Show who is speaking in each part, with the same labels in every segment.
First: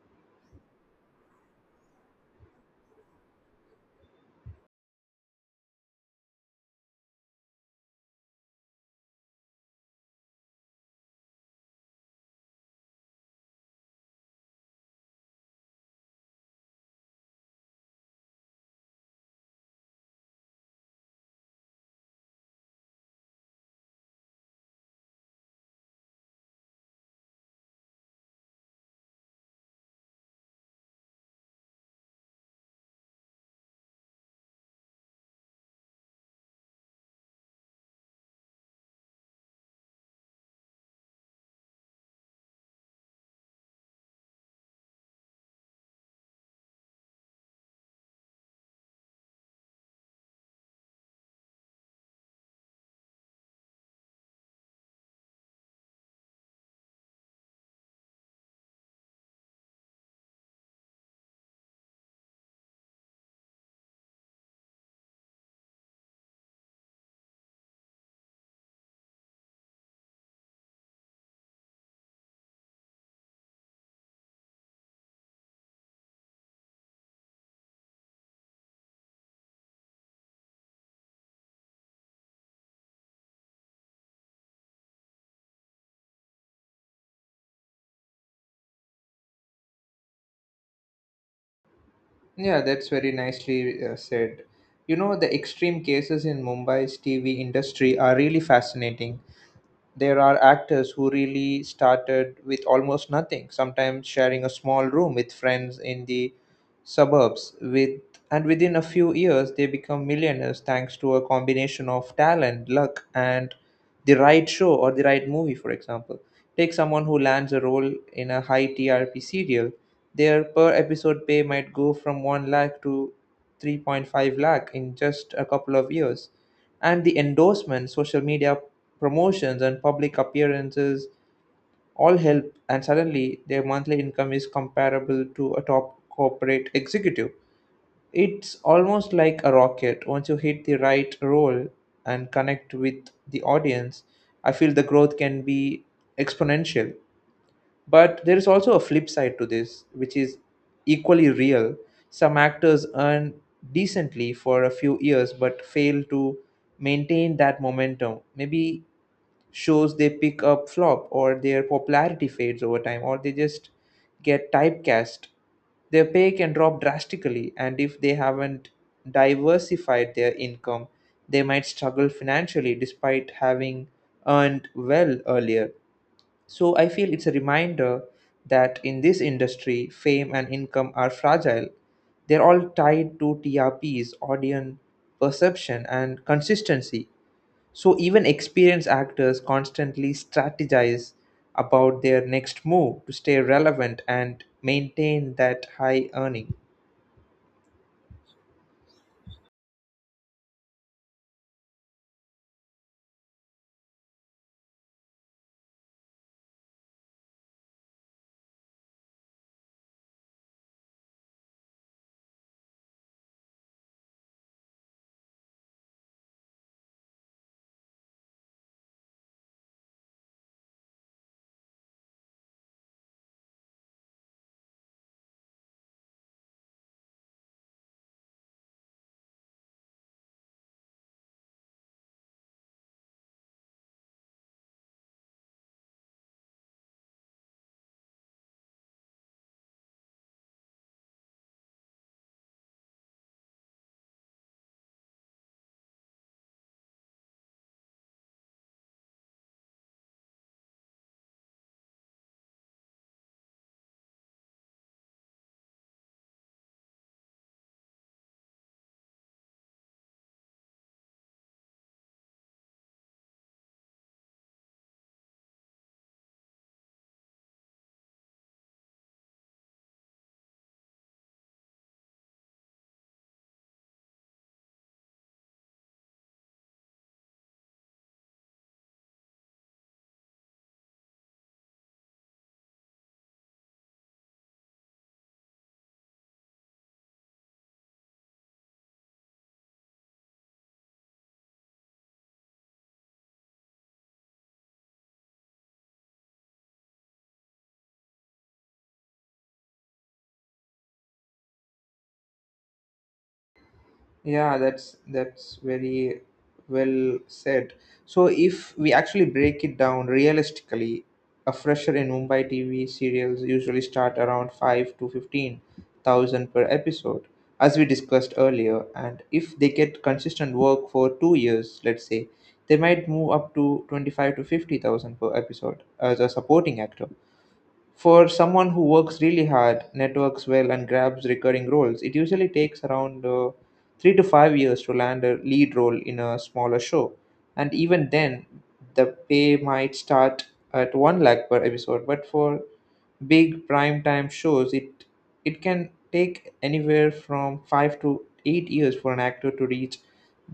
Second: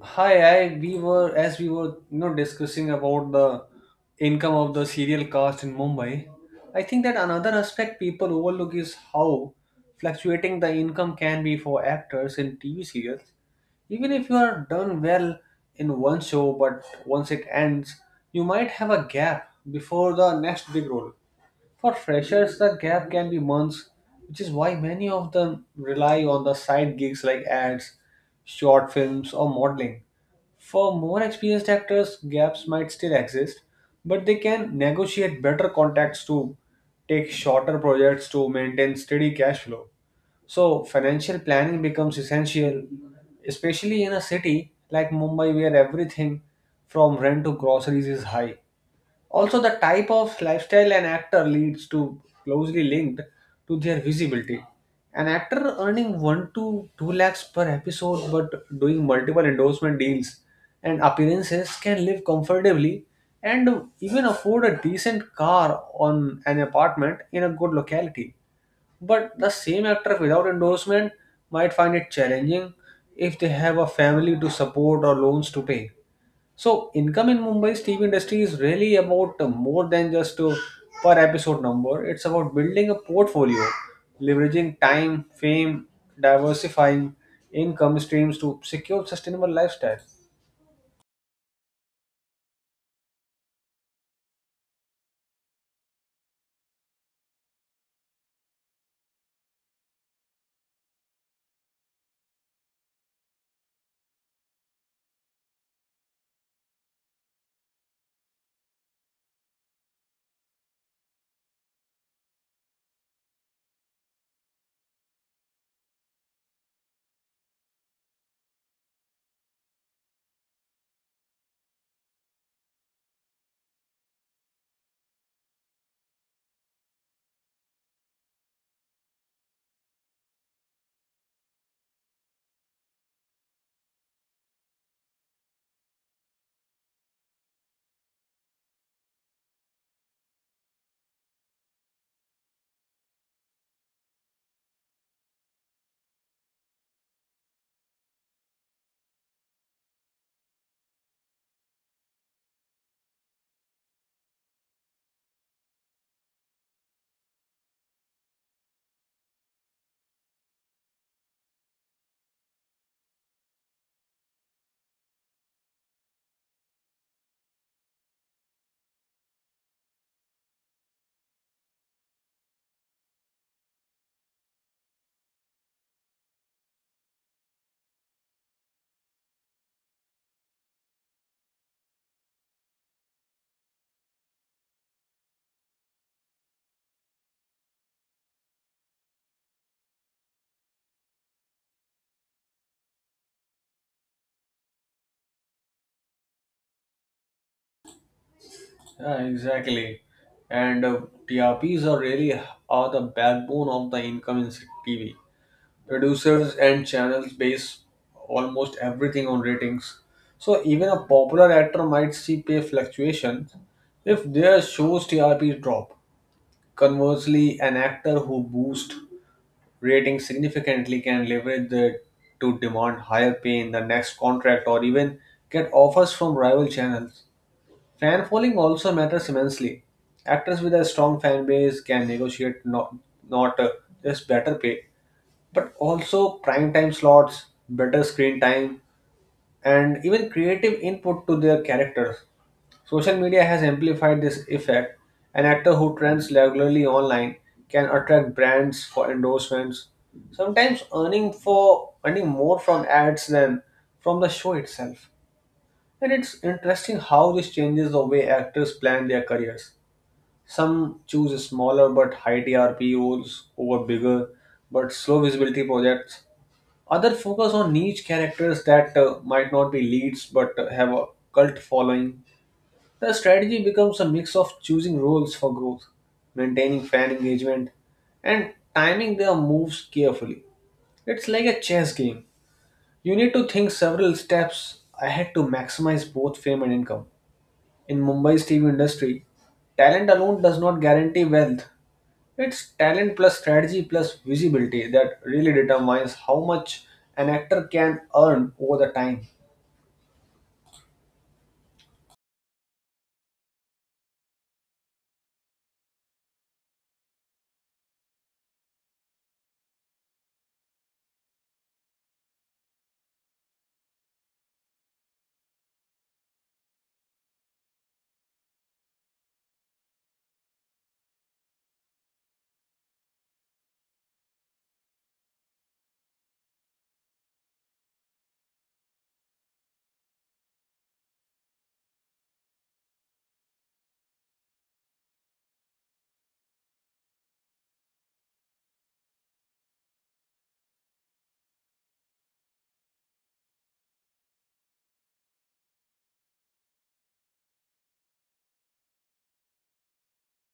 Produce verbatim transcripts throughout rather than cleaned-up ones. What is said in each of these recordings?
Speaker 1: Hi, I we were as we were you know discussing about the income of the serial cast in Mumbai. I think that another aspect people overlook is how fluctuating the income can be for actors in T V serials. Even if you are done well in one show, but once it ends, you might have a gap before the next big role. For freshers, the gap can be months, which is why many of them rely on the side gigs like ads, short films, or modeling. For more experienced actors, gaps might still exist, but they can negotiate better contracts to take shorter projects to maintain steady cash flow. So, financial planning becomes essential, especially in a city like Mumbai where everything from rent to groceries is high. Also, the type of lifestyle an actor leads to closely linked to their visibility. An actor earning one to two lakhs per episode but doing multiple endorsement deals and appearances can live comfortably and even afford a decent car on an apartment in a good locality. But the same actor without endorsement might find it challenging if they have a family to support or loans to pay. So income in Mumbai's T V industry is really about uh, more than just a per episode number. It's about building a portfolio, leveraging time, fame, diversifying income streams to secure sustainable lifestyle.
Speaker 2: Yeah, that's very nicely uh, said. You know, the extreme cases in Mumbai's T V industry are really fascinating. There are actors who really started with almost nothing, sometimes sharing a small room with friends in the suburbs with, and within a few years they become millionaires thanks to a combination of talent, luck and the right show or the right movie for example. Take someone who lands a role in a high T R P serial, their per episode pay might go from one lakh to three point five lakh in just a couple of years, and the endorsements, social media promotions, and public appearances all help, and suddenly their monthly income is comparable to a top corporate executive. It's almost like a rocket. Once you hit the right role and connect with the audience, I feel the growth can be exponential. But there is also a flip side to this, which is equally real. Some actors earn decently for a few years but fail to maintain that momentum. Maybe shows they pick up flop or their popularity fades over time or they just get typecast. Their pay can drop drastically, and if they haven't diversified their income, they might struggle financially despite having earned well earlier. So I feel it's a reminder that in this industry, fame and income are fragile. They're all tied to T R Ps, audience perception, and consistency. So even experienced actors constantly strategize about their next move to stay relevant and maintain that high earning.
Speaker 1: Yeah, exactly. And uh, T R Ps are really are the backbone of the income in T V. Producers and channels base almost everything on ratings. So even a popular actor might see pay fluctuations if their show's T R P drop. Conversely, an actor who boosts ratings significantly can leverage that to demand higher pay in the next contract or even get offers from rival channels. Fan following also matters immensely. Actors with a strong fan base can negotiate not, not uh, just better pay but also prime time slots, better screen time, and even creative input to their characters. Social media has amplified this effect. An actor who trends regularly online can attract brands for endorsements, sometimes earning for earning more from ads than from the show itself. And it's interesting how this changes the way actors plan their careers. Some choose smaller but high T R P roles over bigger but slow visibility projects other focus on niche characters that uh, might not be leads but uh, have a cult following. The strategy becomes a mix of choosing roles for growth, maintaining fan engagement, and timing their moves carefully. It's like a chess game. You need to think several steps ahead to maximize both fame and income. In Mumbai's T V industry, talent alone does not guarantee wealth, it's talent plus strategy plus visibility that really determines how much an actor can earn over the time.
Speaker 2: Yeah, that's that's very well said. So if we actually break it down realistically, a fresher in Mumbai T V serials usually start around five to fifteen thousand per episode, as we discussed earlier, and if they get consistent work for two years, let's say, they might move up to twenty-five to fifty thousand per episode as a supporting actor. For someone who works really hard, networks well, and grabs recurring roles, it usually takes around uh, three to five years to land a lead role in a smaller show. And even then, the pay might start at one lakh per episode. But for big primetime shows, it, it can take anywhere from five to eight years for an actor to reach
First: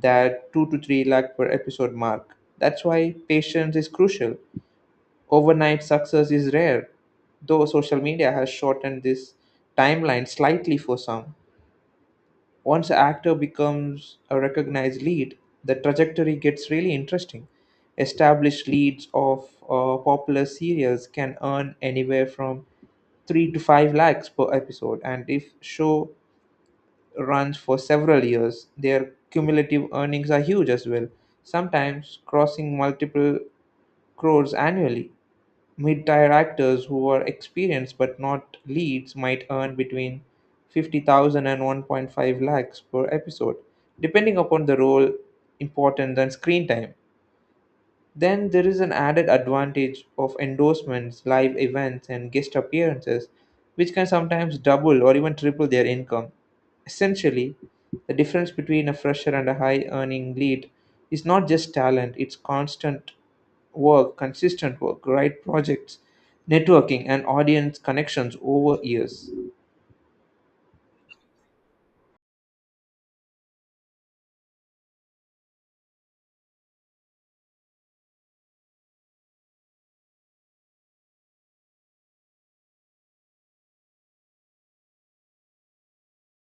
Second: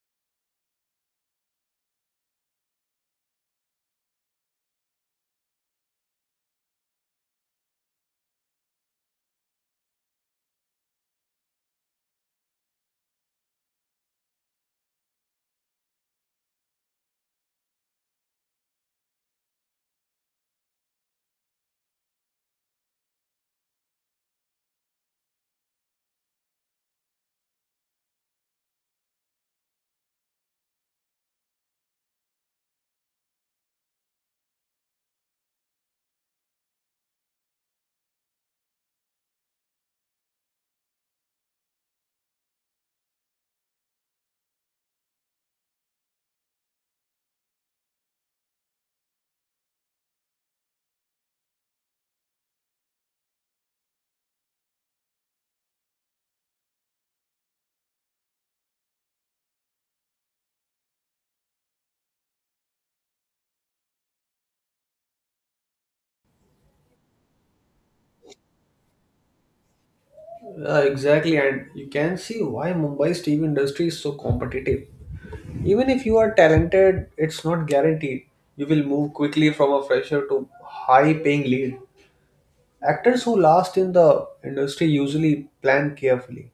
Speaker 2: that two to three lakh per episode mark. That's why patience is crucial. Overnight success is rare, though social media has shortened this timeline slightly for some. Once an actor becomes a recognized lead, the trajectory gets really interesting. Established leads of uh, popular serials can earn anywhere from three to five lakhs per episode, and if show runs for several years, their cumulative earnings are huge as well, sometimes crossing multiple crores annually. Mid-tier actors who are experienced but not leads might earn between fifty thousand and one point five lakhs per episode, depending upon the role importance and screen time. Then there is an added advantage of endorsements, live events, and guest appearances, which can sometimes double or even triple their income. Essentially, the difference between a fresher and a high earning lead is not just talent, it's constant work, consistent work, right projects, networking, and audience connections over years.
Speaker 1: Uh, exactly, and you can see why Mumbai's T V industry is so competitive. Even if you are talented, it's not guaranteed. You will move quickly from a fresher to high paying lead. Actors who last in the industry usually plan carefully.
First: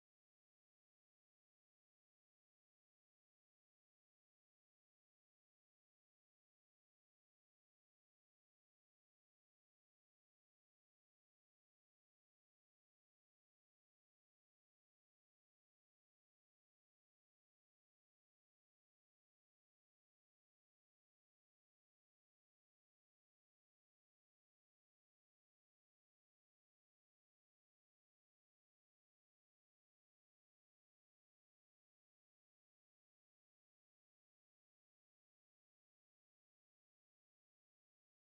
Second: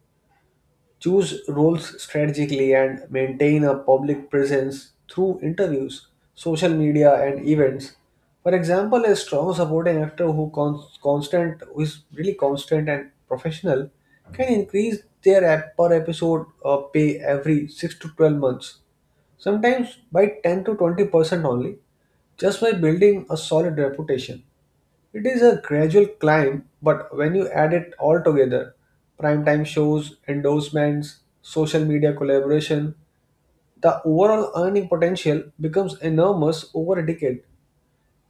Speaker 1: Choose roles strategically, and maintain a public presence through interviews, social media, and events. For example, a strong supporting actor who con- constant who is really constant and professional can increase their ep- per episode uh, pay every six to twelve months, sometimes by ten to twenty percent only, just by building a solid reputation. It is a gradual climb, but when you add it all together primetime shows, endorsements, social media collaboration the overall earning potential becomes enormous over a decade,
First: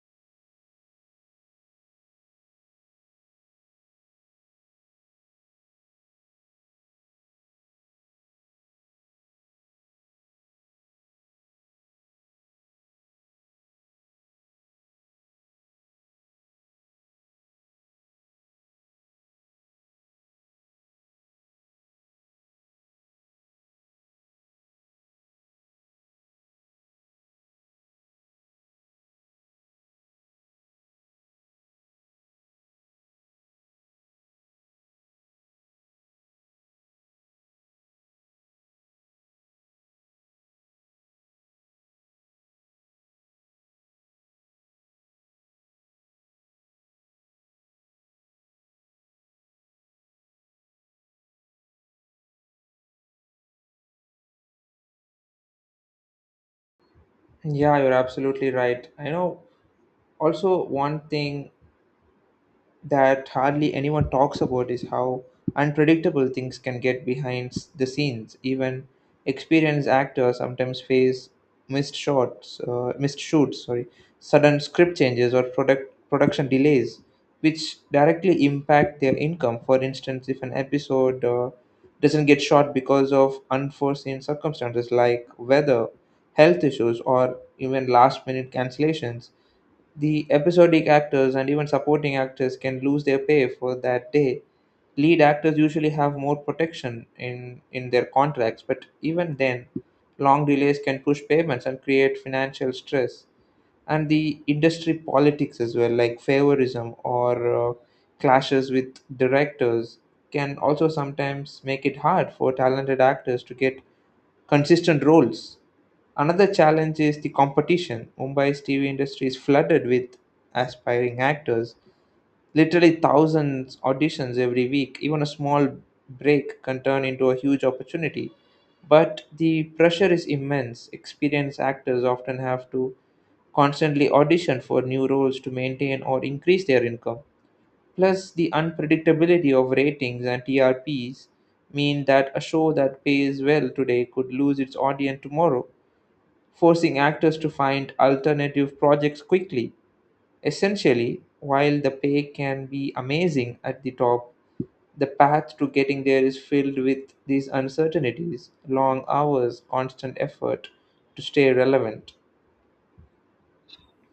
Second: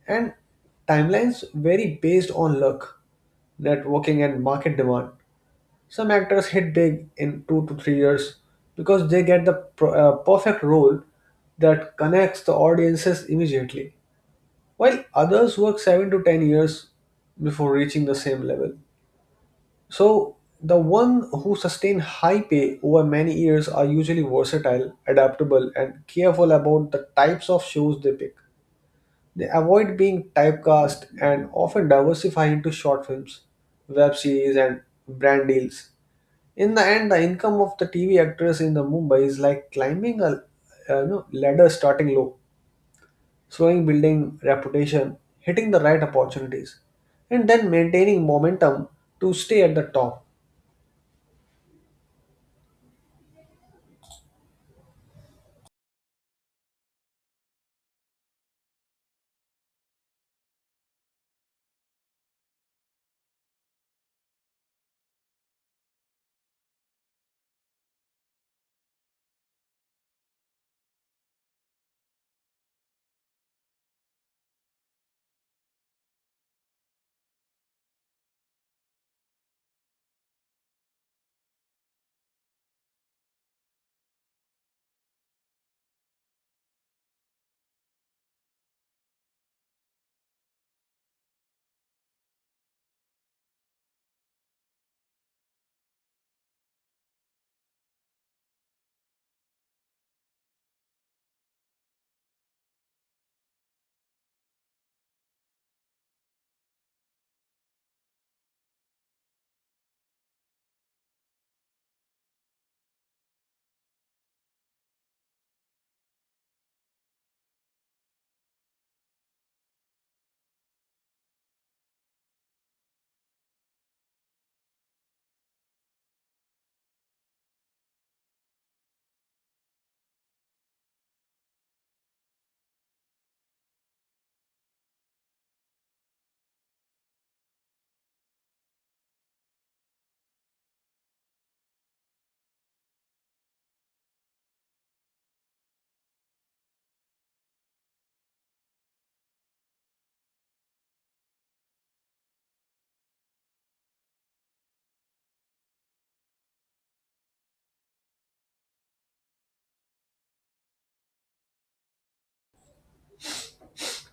Speaker 1: and timelines vary based on luck, networking, and market demand. Some actors hit big in two to three years because they get the pro- uh, perfect role that connects the audiences immediately while others work seven to ten years before reaching the same level. So, the one who sustain high pay over many years are usually versatile, adaptable, and careful about the types of shows they pick. They avoid being typecast and often diversify into short films, web series, and brand deals. In the end, the income of the T V actress in the Mumbai is like climbing a uh, you know, ladder starting low slowing building reputation, hitting the right opportunities, and then maintaining momentum to stay at the top.
Speaker 2: Yeah, you're absolutely right. I know also one thing that hardly anyone talks about is how unpredictable things can get behind s- the scenes. Even experienced actors sometimes face missed shots, uh, missed shoots, sorry, sudden script changes or product production delays, which directly impact their income. For instance, if an episode uh, doesn't get shot because of unforeseen circumstances like weather, health issues, or even last-minute cancellations, the episodic actors and even supporting actors can lose their pay for that day. Lead actors usually have more protection in, in their contracts, but even then, long delays can push payments and create financial stress. And the industry politics as well, like favorism or uh, clashes with directors, can also sometimes make it hard for talented actors to get consistent roles. Another challenge is the competition. Mumbai's T V industry is flooded with aspiring actors. Literally thousands auditions every week. Even a small break can turn into a huge opportunity. But the pressure is immense. Experienced actors often have to constantly audition for new roles to maintain or increase their income. Plus, the unpredictability of ratings and T R Ps mean that a show that pays well today could lose its audience tomorrow, forcing actors to find alternative projects quickly. Essentially, while the pay can be amazing at the top, the path to getting there is filled with these uncertainties, long hours, constant effort to stay relevant.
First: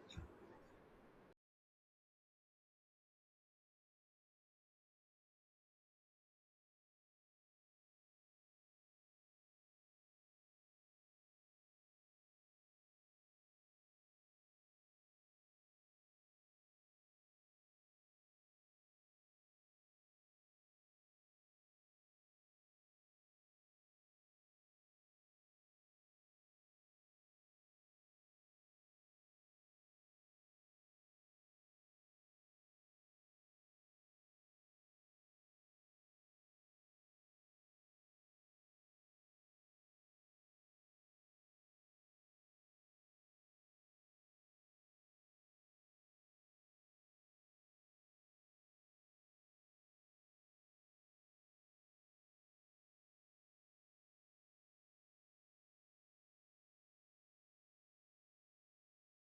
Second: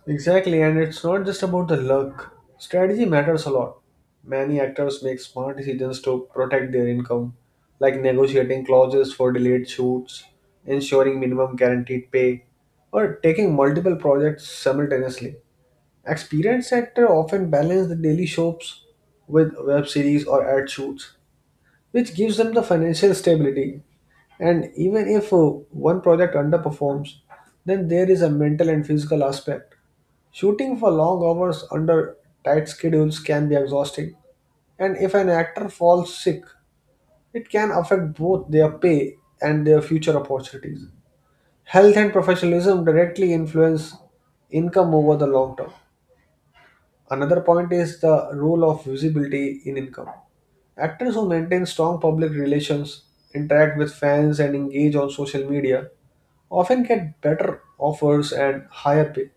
Speaker 1: Exactly, and it's not just about the luck. Strategy matters a lot. Many actors make smart decisions to protect their income, like negotiating clauses for delayed shoots, ensuring minimum guaranteed pay, or taking multiple projects simultaneously. Experienced actors often balance the daily shows with web series or ad shoots, which gives them the financial stability. And even if uh, one project underperforms, then there is a mental and physical aspect. Shooting for long hours under tight schedules can be exhausting. And if an actor falls sick, it can affect both their pay and their future opportunities. Health and professionalism directly influence income over the long term. Another point is the role of visibility in income. Actors who maintain strong public relations, interact with fans, and engage on social media often get better offers and higher pay.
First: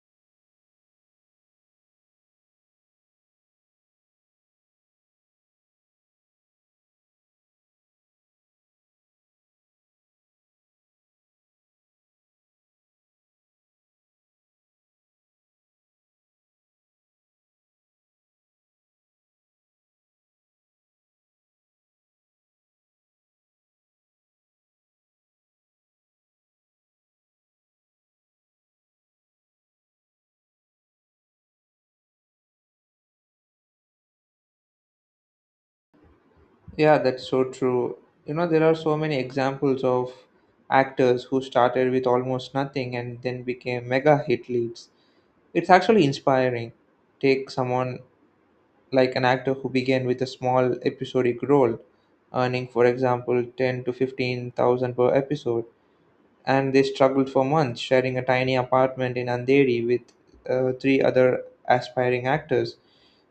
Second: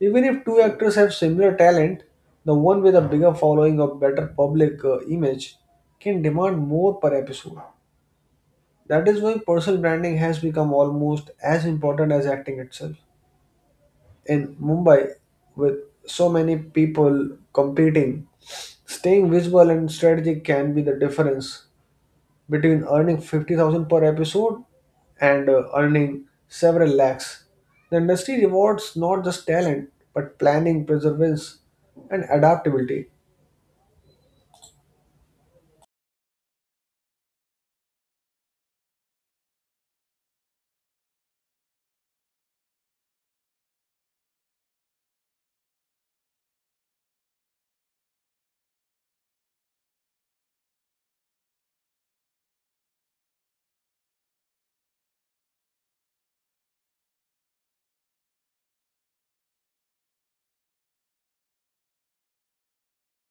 Speaker 1: Even if two actors have similar talent, the one with a bigger following or better public uh, image can demand more per episode. That is why personal branding has become almost as important as acting itself. In Mumbai, with so many people competing, staying visual and strategic can be the difference between earning fifty thousand per episode and uh, earning several lakhs. The industry rewards not just talent but planning, perseverance, and adaptability.
Speaker 2: Yeah, that's so true. You know, there are so many examples of actors who started with almost nothing and then became mega hit leads. It's actually inspiring. Take someone like an actor who began with a small episodic role, earning, for example, ten to fifteen thousand per episode, and they struggled for months, sharing a tiny apartment in Andheri with uh, three other aspiring actors,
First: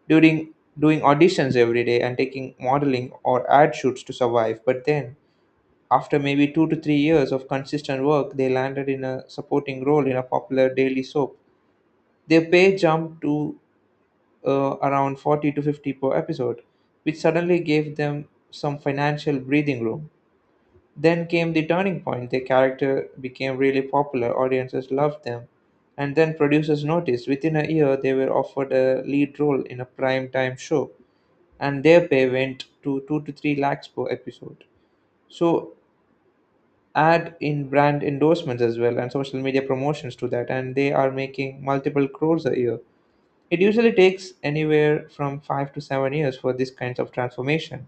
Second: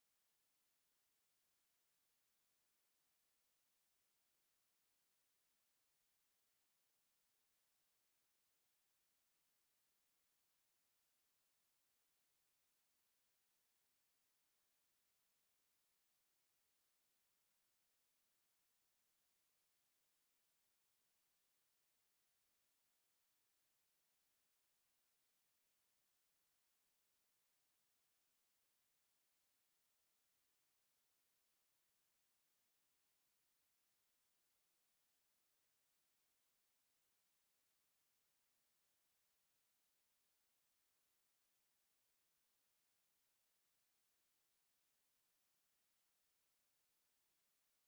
Speaker 2: during doing auditions every day and taking modeling or ad shoots to survive. But then, after maybe two to three years of consistent work, they landed in a supporting role in a popular daily soap. Their pay jumped to uh, around forty to fifty per episode, which suddenly gave them some financial breathing room. Then came the turning point. Their character became really popular, audiences loved them, and then producers noticed within a year they were offered a lead role in a prime time show, and their pay went to two to three lakhs per episode. So add in brand endorsements as well and social media promotions to that, and they are making multiple crores a year. It usually takes anywhere from five to seven years for these kinds of transformation,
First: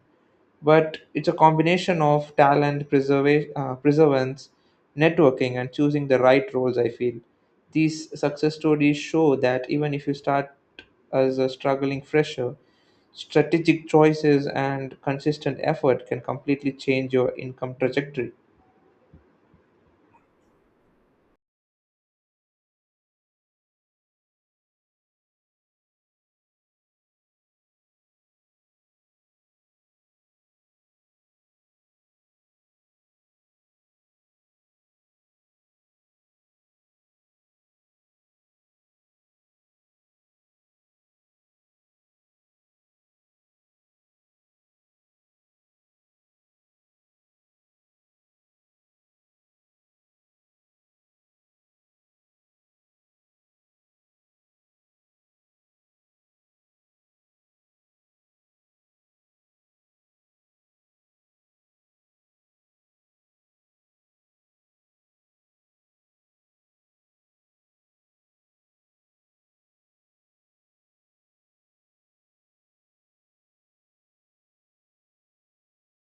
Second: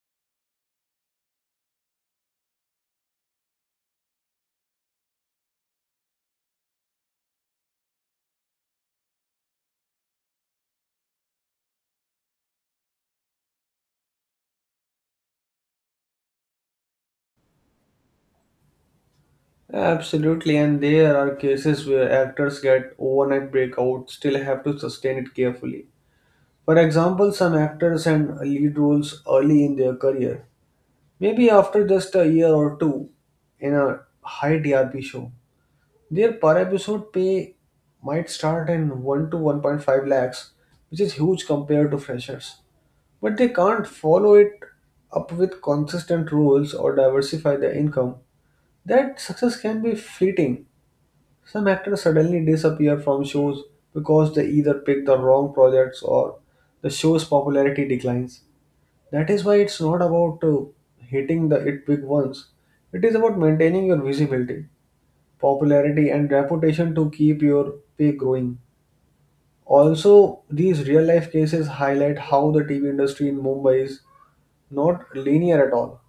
Speaker 2: but it's a combination of talent, preserva- uh, preservance, networking, and choosing the right roles. I feel these success stories show that even if you start as a struggling fresher, strategic choices and consistent effort can completely change your income trajectory.
Speaker 1: Absolutely, and there are cases where actors get overnight breakout, still have to sustain it carefully. For example, some actors and lead roles early in their career, maybe after just a year or two in a high T R P show. Their per episode pay might start in one to one point five lakhs, which is huge compared to freshers. But they can't follow it up with consistent rules or diversify their income. That success can be fleeting. Some actors suddenly disappear from shows because they either pick the wrong projects or the show's popularity declines. That is why it's not about uh, hitting the it big ones. It is about maintaining your visibility popularity and reputation to keep your pay growing. Also, these real life cases highlight how the T V industry in Mumbai is not linear at all.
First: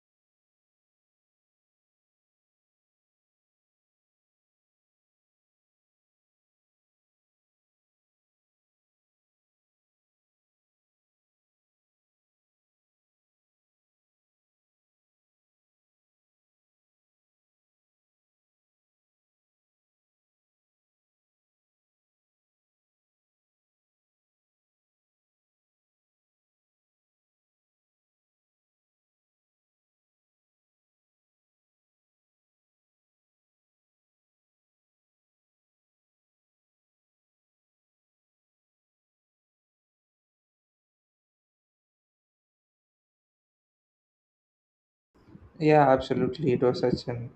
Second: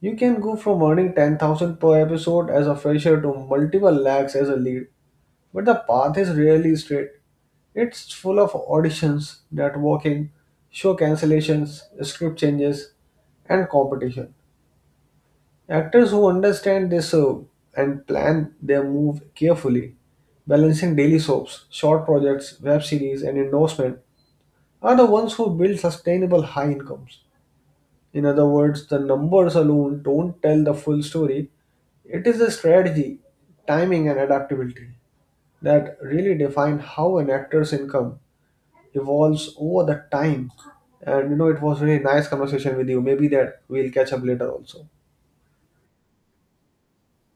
Speaker 1: You can go from earning ten thousand per episode as a fresher to multiple lakhs as a lead, but the path is rarely straight. It's full of auditions, networking, show cancellations, script changes, and competition. Actors who understand this uh, and plan their move carefully, balancing daily soaps, short projects, web series, and endorsement, are the ones who build sustainable high incomes. In other words, the numbers alone don't tell the full story. It is the strategy, timing, and adaptability that really define how an actor's income evolves over the time. And you know, it was really nice conversation with you. Maybe that we'll catch up later also.
Speaker 2: Yeah, absolutely. It was such an